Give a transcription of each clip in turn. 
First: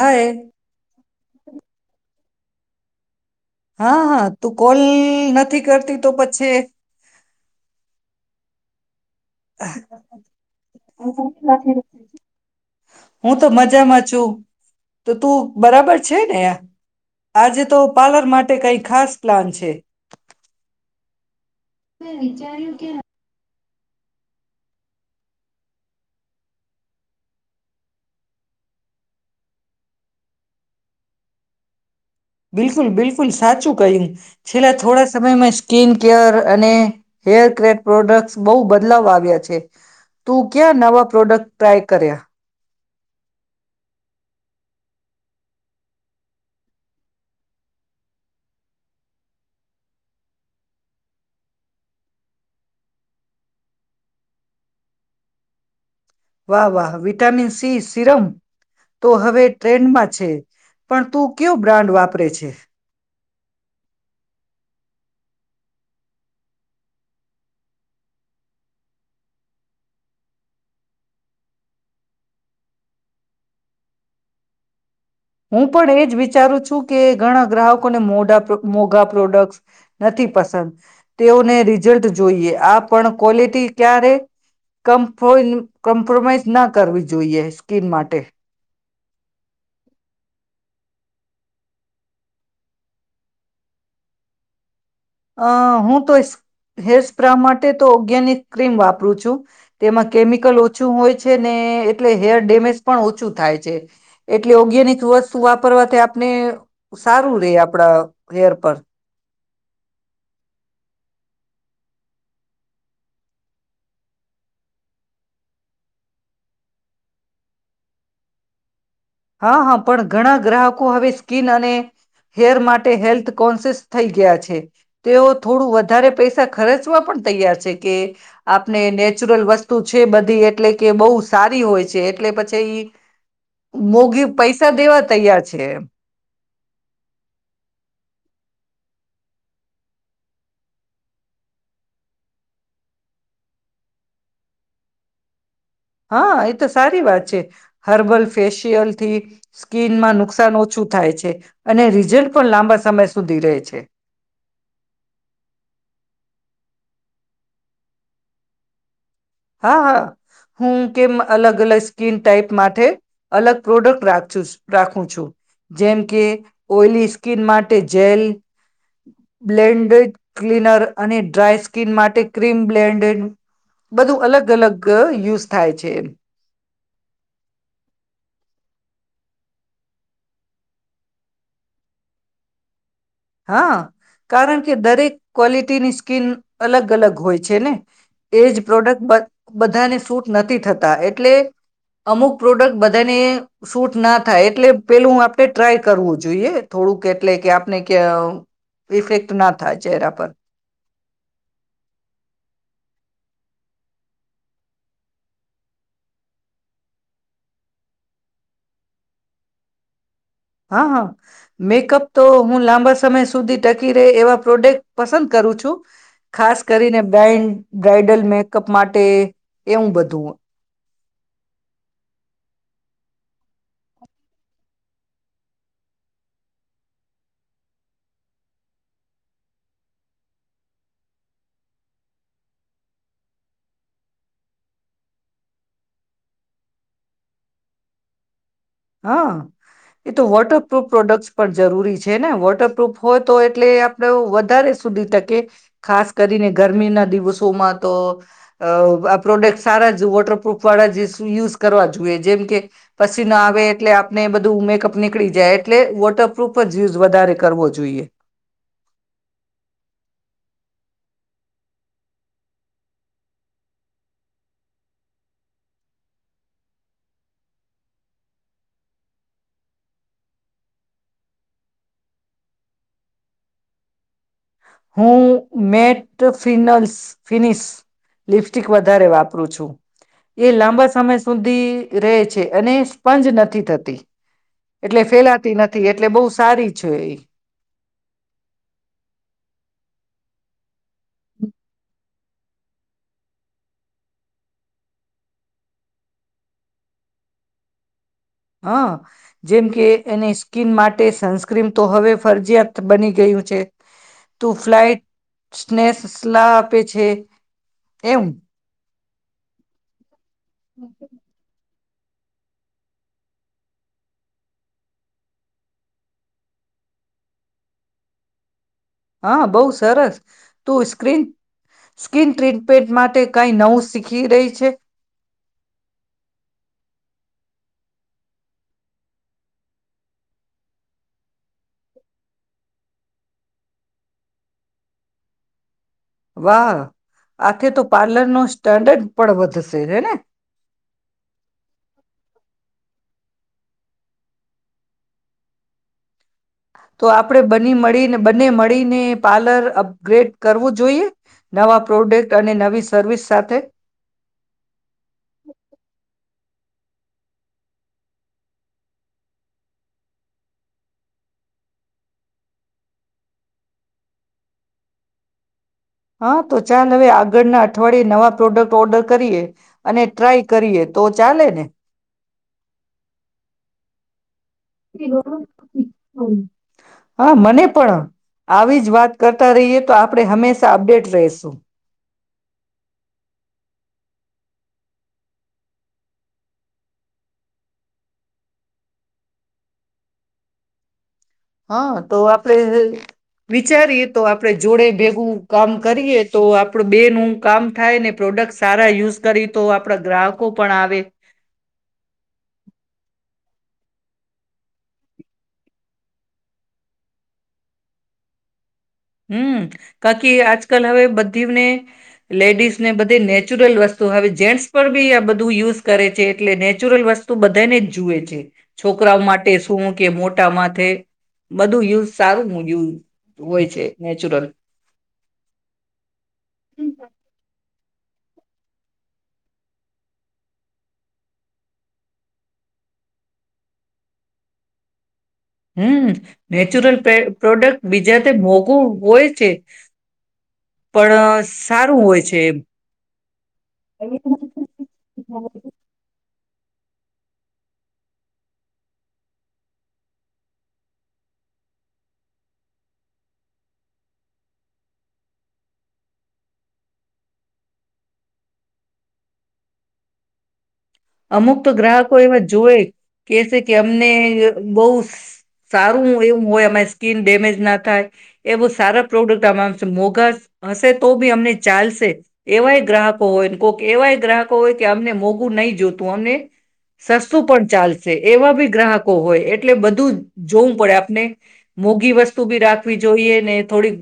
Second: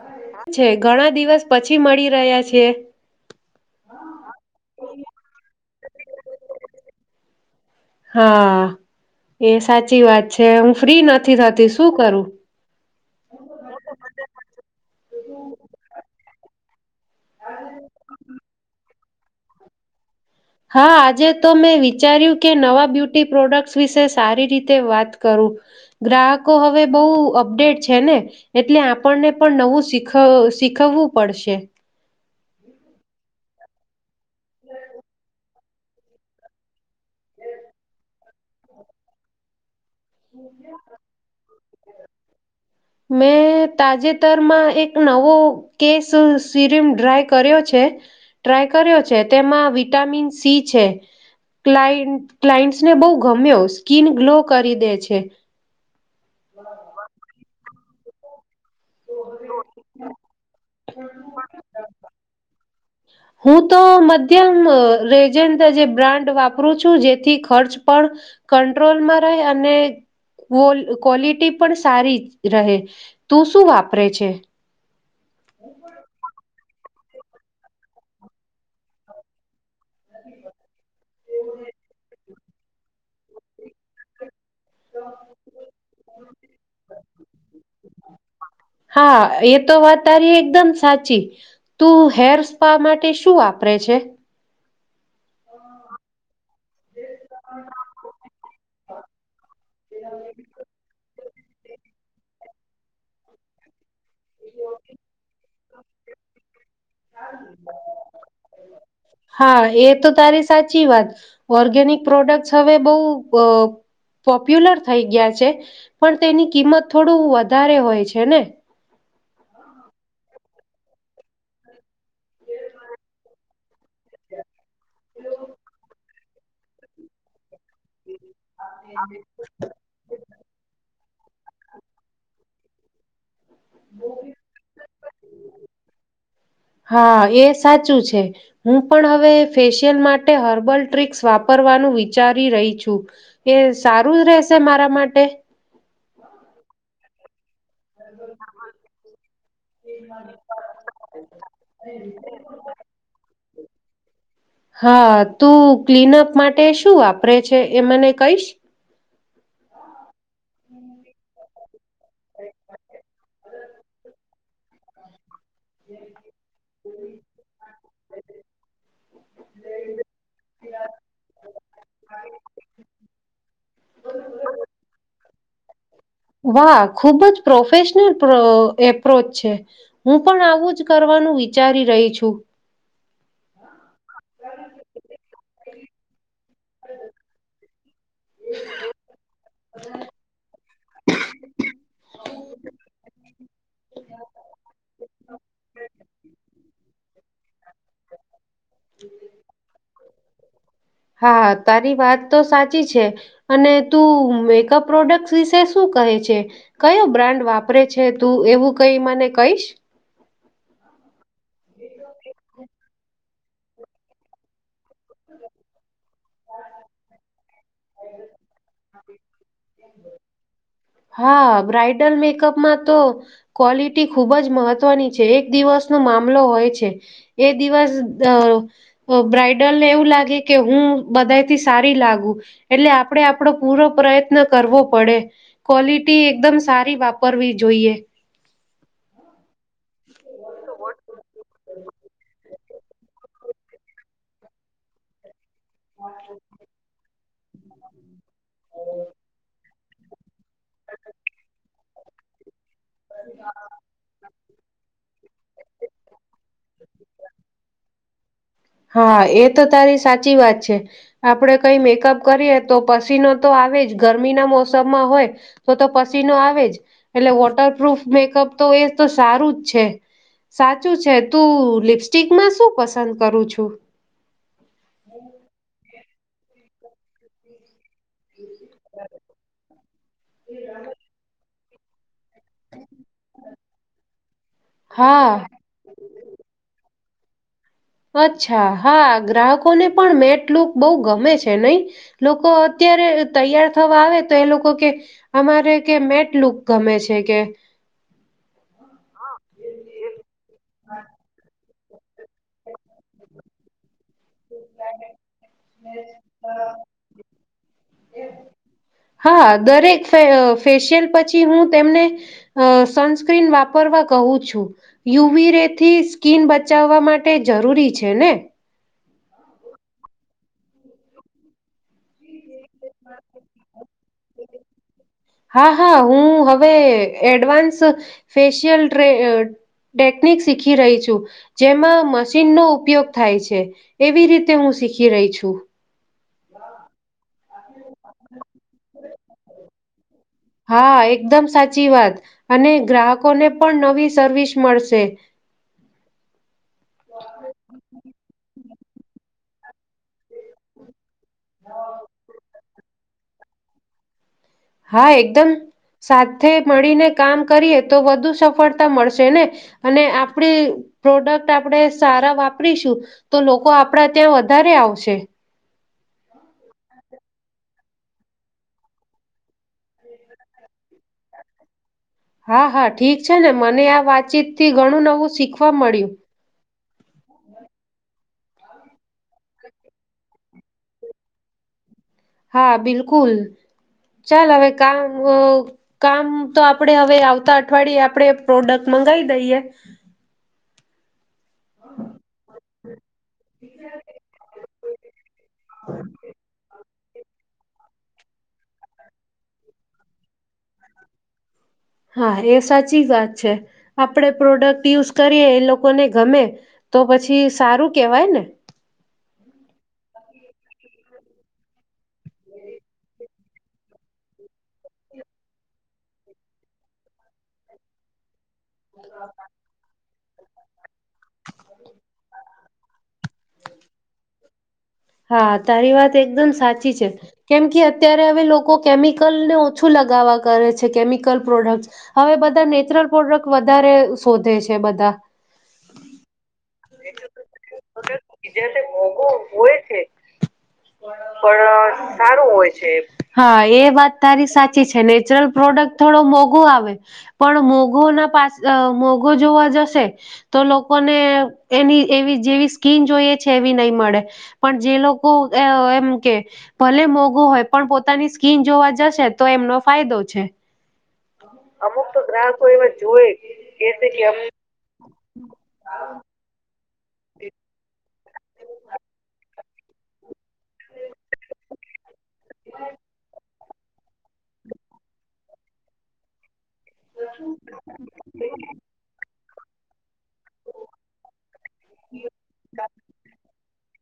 હા એ છે, ઘણા દિવસ પછી મળી રહ્યા છે. પા છે [unintelligible] હા હા તું કોલ નથી કરતી તો પછી હા. એ સાચી વાત છે હું ફ્રી નથી થતી શું કરું હું તો મજામાં છું. તો તું બરાબર છે નેં? આજે તો પાર્લર માટે કંઈ ખાસ? પ્લાન છે. હા આજે તો મેં વિચાર્યું કે નવા બ્યુટી પ્રોડક્ટ વિશે સારી રીતે વાત કરું. ગ્રાહકો હવે બહુ અપડેટ છે ને એટલે આપણને પણ નવું શીખ શીખવવું પડશે. બિલકુલ બિલકુલ સાચું કહ્યું. છેલ્લે થોડા સમય [unintelligible] કીન કેર અને હેર ક્રેટ પ્રોડક્ટ્સ બહુ બદલાવ આવ્યા છે. તું ક્યાં નવા પ્રોડક્ટ ટ્રાય કર્યા? મેં તાજેતરમાં એક નવો કેસ સિરીમ ડ્રાય કર્યો છે ટ્રાય કર્યો છે તેમાં વિટામિન સી છે ક્લાય ક્લાયન્ટસને બહુ ગમ્યો સ્કીિન ગ્લો કરી દે છે. વાહ વાહ વિટામિન્સ સિ સિરમ. તો હવે ટ્રેન્ડમાં છે પણ તું કયો બ્રાન્ડ વાપ પરે છે. હું તો મધ્યમ અ રેજન્ટ જે બ્રાન્ડ વાપરું છું જેથી ખર્ચ પણ કંટ્રોલમાં રહે અને કવો ક્વોલિટી પણ સારી રહે. તું શું વાપરે છે? હું પણ એજ વિચારું છું. કે ઘણા ગ્રાહકોને મોઢા મોઘા પ્રોડક્ટ્સ નથી પસંદ તેઓને રિઝલ્ટ જોઈએ આ પણ ક્વોલિટી ક્યાં રે કમ્ [unintelligible] કોમ્પ્રોમાઈઝ ના કરવી જોઈએ સ્કીન માટે. હા, એ તો વાત તારી એકદમ સાચી. તું હેર સ્પા માટે શું વાપરે છે? અ હું તો ઈસ્ હેર સ્પ્રા માટે તો ગેનિક ક્રીમ વાપરું છું. તેમાં કેમિકલ ઓછું હોય છે ને એટલે હેર ડેમેજ પણ ઓછું થાય છે. એટલે ઓગેનીક વસ્તુ વાપરવાથી આપને સારું રે આપળા હેર પર. હા, એ તો તારી સાચી વાત. ઓર્ગેનિક પ્રોડક્ટસ હવે બહુ અ પોપ્યુલર થઈ ગ્યા છે. પણ તેની કિંમત થોડું વધારે હોય છે ને. હા, હા, પણ ઘણા ગ્રાહકો હવે સ્કીન અને હેર માટે હેલ્થ કોન્શિયસ થઈ ગયા છે. તેઓ થોડું વધારે પૈસા ખર્ચવા પણ તૈયાર છે. કે આપને નેચરલ વસ્તુ છે બધી એટલે કે બઉ સારી હોય છે. એટલે પછી ઈ મોઘી પૈસા દેવા તૈયાર છે એમ. હા એ સાચું છે હું પણ હવે ફેશિયલ માટે હર્બલ ટ્રિક્સ વાપરવાનું વિચારી રહી છું. એ સારું રહેશે મારા માટે? હા, એ તો સારી વાત છે. હર્બલ ફેશિયલથી સ્કીનમાં નુકસાન ઓછું થાય છે અને રિઝલ્ટ પણ લાંબા સમય સુધી રે છે. હા તું ક્લીનઅપ માટે શું વાપરે છે, એ મને કઈશ? હા, હા, હું કેમ અલગ અલગ સ્કીન ટાઈપ માટે અલગ પ્રોડક્ટ રાચુસ રાખું છું. જેમ કે, ઓઇલી સ્કીન માટે જેલ બ્લેન્ડેડ ક્લીનર અને ડ્રાય સ્કીન માટે ક્રીમ બ્લેન્ડેન. બધું અલગ અલગ યુઝ થાય છે એમ. વાહ, ખુબ જ પ્રોફેશનલ પ્રો એપ્રોચ છે. હું પણ આવું જ કરવાનું વિચારી રહી છું. હા. કારણ કે દરેક ક્વોલિટીની કિન અલગ અલગ હોય છે ને. એજ પ્રોડક્ટ બ બધાને શૂટ નથી થતા એટલે અમુક પ્રોડક્ટ બધાને શૂટ ના થાય એટલે પેલું આપડે ટ્રાય કરવું જોઈએ થોડુંક એટલે કે આપણે કેવ ઇફેક્ટ ના થાય ચહેરા પર... હા તારી વાત તો સાચી છે, અને તું મેકઅપ પ્રોડક્ટસ વિશે શું કહે છે, કયો બ્રાન્ડ વાપરે છે તું, એવું કઈ મને કહીશ. હા હા. મેકઅપ તો હું લાં લબા સમય સુધી ટકી રહે એવા પ્રોડક્ટ... પસંદ કરું છું. ખાસ કરીને બ્રાઈન્ડ બ્રાઇડલ મેક કપ માટે એવું બધું... હા બ્રાઇડલ મેકઅપમાં તો ક્વોલિટી ખુબ જ મહત્વની છે, એક દિવસનો મામલો હોય છે, એ દિવસ અ બ્રાઈડલને એવું લાગે કે હું બધાયથી સારી લાગુ, એટલે આપડે આપ પડો પૂરો પ્રયત્ન કરવો પડે ક્વોલિટી એકદમ સારી વાપરવી જોઈએ. હા. એ તો વોટરપૂફ પ્રોડક્ટસ પણ જરૂરી છે ને વોટ પ્રુફ હોયતો એટલે આપડે વધારે સુધી ટકે... ખાસ કરીને ગરમી ના દિવસો ઓમા તો... અ આ પ્રોડક્સ સારા જ વોટરપ્રુફ વાળા જે યુઝ કરવા જોઈએ જેમ કે પસીના... ટે આપણે એ બધું મેકઅપ નીકળી જાય એટલે વોટરપ્રૂફ જ યુઝ વધારે કરવો જોઈએ. હા એ તો તારી સાચી વાત છે, આપડે કઈ મેકઅપ કરીએ તો પસીનો તો આવે જ, ગરમીના મોસમમાં હોય તો તો પસીનો આવે જ, એટલે વોટરપ્રૂફ મેકઅપ તો એ તો સારું જ છે સાચું છે, તું લિપસ્ટિકમાં શું પસંદ કરું છ પ્રુપ હું મેં... ટિફિનલ્સ ફિનિશ લિપસ્ટિક વધારે વાપરું છું, એ લાંબા સમય સુધી રે... છે અને સ્પંજ નથી થતી, એટલે હા ફેલાતી નથી, એટલે બહુ સારી છે એ. અચ્છા હા ગ્રાહકોને પણ મેટલુક... બઉ ગમે છે નઈ. લોકો અત્યારે તૈયાર થવા આવે તો એ લોકો કે અમારે કે મેટ લુક ગમે છે કે... હ જેમ કે એની સ્કિન માટે સનસ્ક્રીન તો હવે ફરજીયાત બની ગયું છે. તું ફ્લાઇટ સ્નેસ લા આપે છે એમ. હા દરેક... પણ ફેશિયલ પછી હું... તેમને સનસ્ક્રીન વાપરવા કહું છું, યુવી રે થી સ્કીન બચાવવા માટે જરૂરી છે ને. હા બહુ સરસ તું સ્ક્રીન સ્કિન ટ્રીટમેન્ટ માટે કાંઈ નવું શીખી રહી છે. હા હા હું હવે એડવાન્સ ફેશિયલ ટ્રે ટેકનિક શીખી રહી છું, જેમાં મશીનનો ઉપયોગ થાય છે, એવી રીતે હું શીખી રહી છું. વાહ આથે તો... પાર્લર નો સ્ટાન્ડર્ડ પણ વધશે હને. હા એકદમ સાચી વાત અને ગ્રાહકોને પણ નવી સર્વિસ મળશે તો આપણેે બની મળીને બને મળી ને પાર્લર અપગ્રેડ કરવું જોઈએ નવા પ્રોડક્ટ અને નવી સર્વિસ સાથે હા એકદમ સાત સાથે મળીને કામ કરીએ તો વધુ સફળતા મળશે ને અને આપડી પ્રોડક્ટ આપણે સારા વાપરીશું તો લોકો આપડા ત્યાં વધારે આવશે હા તો ચાલ હવે આગળના અઠવાડિયે નવા પ્રોડક્ટ ઓર્ડર કરીએ અને ટ્રાય કરીએ તો ચાલેને હા હા ઠીક છે ને મને આ વાતચીત હા મને પણ આવી જ વાત કરતા રહીએ તો આપણે હંમેશા અપડેટ રહેશું હા બિલકુલ ચાલ હવે કામ કામ તો આપડે હવે આવતા અઠવાડિયે આપડે પ્રોડક્ટ મંગાવી દઈએ હા તો આપડે વિચારીએ તો આપડે જોડે ભેગું કામ કરીએ તો આપડું બે નું કામ થાય ને પ્રોડક્ટ સારા યુઝ કરી તો આપડા ગ્રાહકો પણ આવે હા એ સાચી વાત છે આપડે પ્રોડક્ટ યુઝ કરીએ એ લોકોને ગમે તો પછી સારું કેવાય ને હમ કારકી આજકાલ હવે બધીને લેડીઝને બધી નેચુરલ વસ્તુ હવે જેન્ટ્સ પણ બી આ બધું યુઝ કરે છે એટલે નેચુરલ વસ્તુ બધાને જ જુએ છે છોકરાઓ માટે શું કે મો ટમાંથે બધું યુઝ સારું હ ઘીન ધ હોય છે નેચરલ હા તારી વાત એકદમ સાચી છે કેમ કે અ્યારે હવે લોકો કેમિકલને ઓછું લગાવવા કરે છે કેમિકલ પ્રોડક્ટ હવે બધા નેચરલ પ્રોડક્ટ વધારે શોધે છે બધા હમ નેચરલ પ્રોડક્ટ બીજા તે મોંઘું હોય છે પણ ારય સારું હોય છે એમ હા એ વાત તારી સાચી છે નેચરલ પ્રોડક્ટ થોડો મોઘું આવે પણ મોઘુ ના પાસે મોઘો જોવા જશે તો લોકોને એની એવી જેવી સ્કીન જોઈએ છે એવી નહી મળે પણ જે લોકો એમ કે ભલે મોઘું હોય પણ પોતાની સ્કીિન જોવા જશે તો એમનો ફાયદો છે અમુક તો ગ્રાહકો એમાં જોવે કે છે કે અમને બહુ સારું એવું હોય અમા સ્કીન ડેમેજ ના થાય એ બહ સારા પ્રોડક્ટ આમશે મોઘા હશે તો બી અમને ચાલશે એવાય ગ્રાહકો હોય કોઈક એવાય ગ્રાહકો હોય કે અમને મોંઘું નહીં જોત પોને સસ્તું પણ ચાલશે એવા બી ગ્રાહકો હોય એટલે બધું જ જોવું પડે આપને મોઘી વસ્તુ બી રાખવી જોઈએ ને થોડીક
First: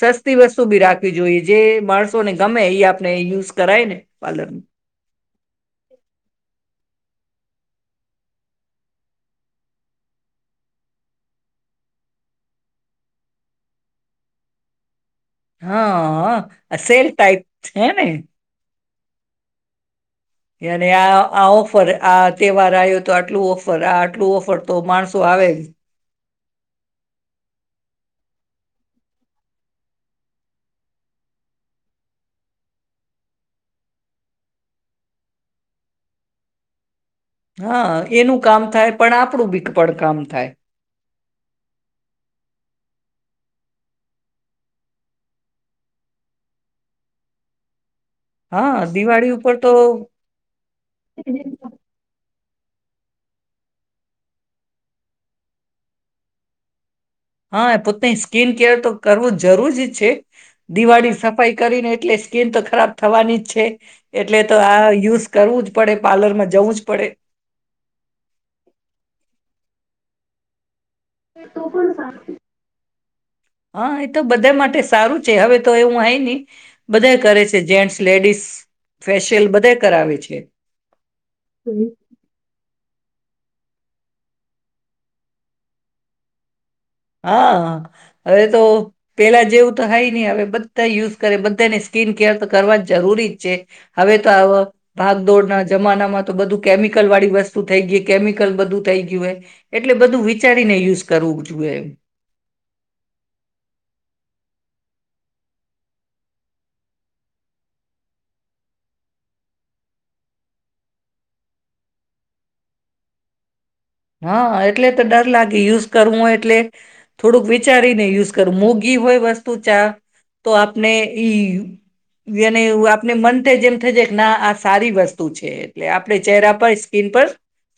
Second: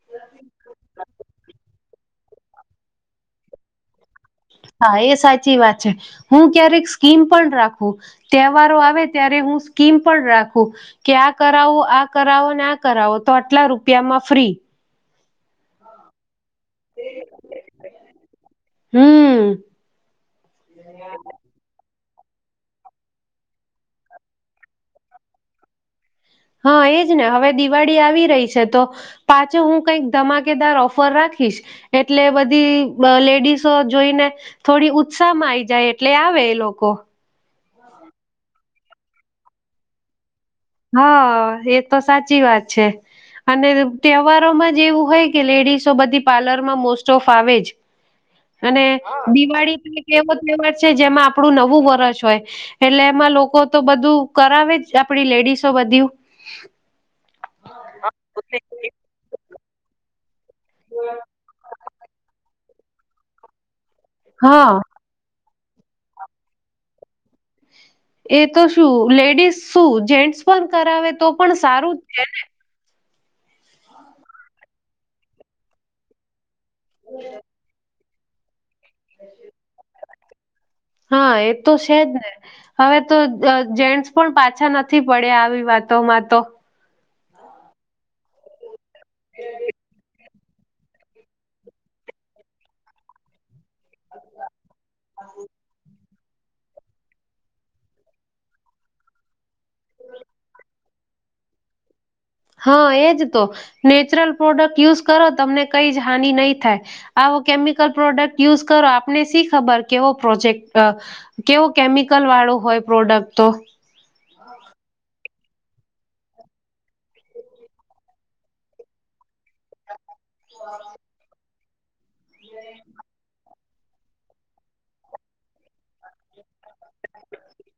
સસ્તી વસ્તુ બી રાખવી જોઈએ જે માણસ ને ગમે એ આપણે યુઝ કરાય ને પાર્લરમાં હા એ સા સાચી વાત છે હું ક્યારેક સ્કીમ પણ રાખું તહેવારો આવે ત્યારે હું સ્કીમ પણ રાખું કે આ કરાવો આ કરાવો આ કરાવો તો આટલા રૂપિયામાં ફ્રી હા સેલ ટઇપ હમ હે ને આ આ ઓફર આ તહેવાર આવ્યો તો આટલું ઓફર આ આટલું ઓફર તો માણસો આવે જ. હા એજ ને હવે દિવાળી આવી રહી છે તો પાછો હું કઈક ધમાકેદાર ઓફર રાખીશ એટલે બધી લેડીસો જોઈને થોડી ઉત્સાહ માં આઈ જાય એટલે આવે એ લોકો હા એનું કામ થાય પણ આપણું બીપ કામ થાય. હા એ તો સાચી વાત છે અને તહેવારોમાં જ એવું હોય કે લેડીસો બધી પાર્લરમાં મોસ્ટ ઓફ આવે જ. અને દિવાળી તો એક એવો તહેવાર છે જેમાં આપણું નવું વરષ હોય. એટલે એમાં લોકો તો બધું કરાવે જ આપડી લેડીસ. શ બ્યું. હા પોતેની સ્કીન કેર તો કરવું જરૂરી જ છે. દિવાળીની સફાઈ કરીને એટલે સ્કે ખરાબ થવાની છે. એટલે તો હા આ યુઝ કરવું જ પડે પાર્લર માં જવું જ પડે. એ તો શું લેડીસ શું જે [unintelligible] કરાવે તો પણ સારું છે ને. હા એ તો બધા માટે સારું છે હવે તો એવું હય ને બધા કરે છે જેન્ટ્સ લેડીઝ ફેશિયલ બધે કરાવે છે હા એ તો છેજ ને હવે તો જેન્ટ્સ પણ પાછા નથી પડ્યા આવી વાતોમાં તો. હા હવે તો પેલા જેવું તો થાય નહી હવે બધા યુઝ કરે બધાને સ્કીન કેર તો કરવા જ જરૂરી જ છે. હવે તો આ ભાગદોડના જમાનામાં તો બધું કેમિકલ વાળી વસ્તુ થઈ ગઈ કેમિકલ બધું થઈ ગયું હોય એટલે બધું વિચારીને યુઝ કરવું જોઈએ એમ. [inaudible] હા એજ તો નેચરલ પ્રોડક્ટ યુઝ કરો તમને કઈ જ હાનિ નહી થાય આવો કેમિકલ પ્રોડક્ટ યુઝ કરો આપને શી ખબર કેવો પ્રોજેક્ટ કેવો કેમિકલ વાળો હોય પ્રોડક્ટ તો. હા એટલે તો દાદા લે યુઝ કરવું હોય એટલે થોડુંક વિચારી ને યુઝ કરવું મોગી હોય વસ્ત તું ચા તો આપને ઈ ને એવું આપને મન થય જેમ થ કે ના આ સારી વસ્તુ છે એટલે આપણે ચહેરા પર સ્કિન પર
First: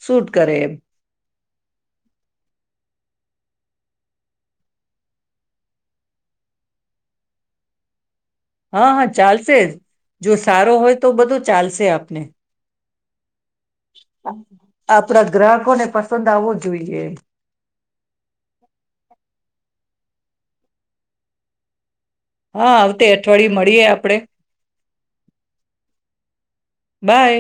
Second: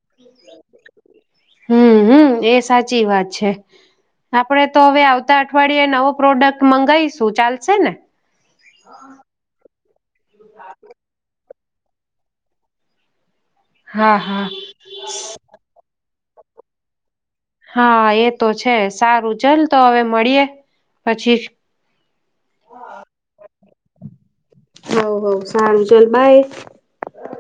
સૂટ કરે હમ હમ એ સાચી વાત છે આપડે તો હવે આવતા અઠવાડિયે નવો પ્રોડક્ટ મંગાઈશું ચાલશે ને હા હા ચાલશે જ જો સારો હોય તો બધુ ચાલસે આપને હા હા આપડા ગ્રાહકો ને પ સંદ આવવો જોઈએ હા એ તો છે સારું ચલ તો હવે મળીયે પછી હા આવતે અઠવાડીયે મળ રીએ આપડે હવ હવ સારું ચલ બાય બાય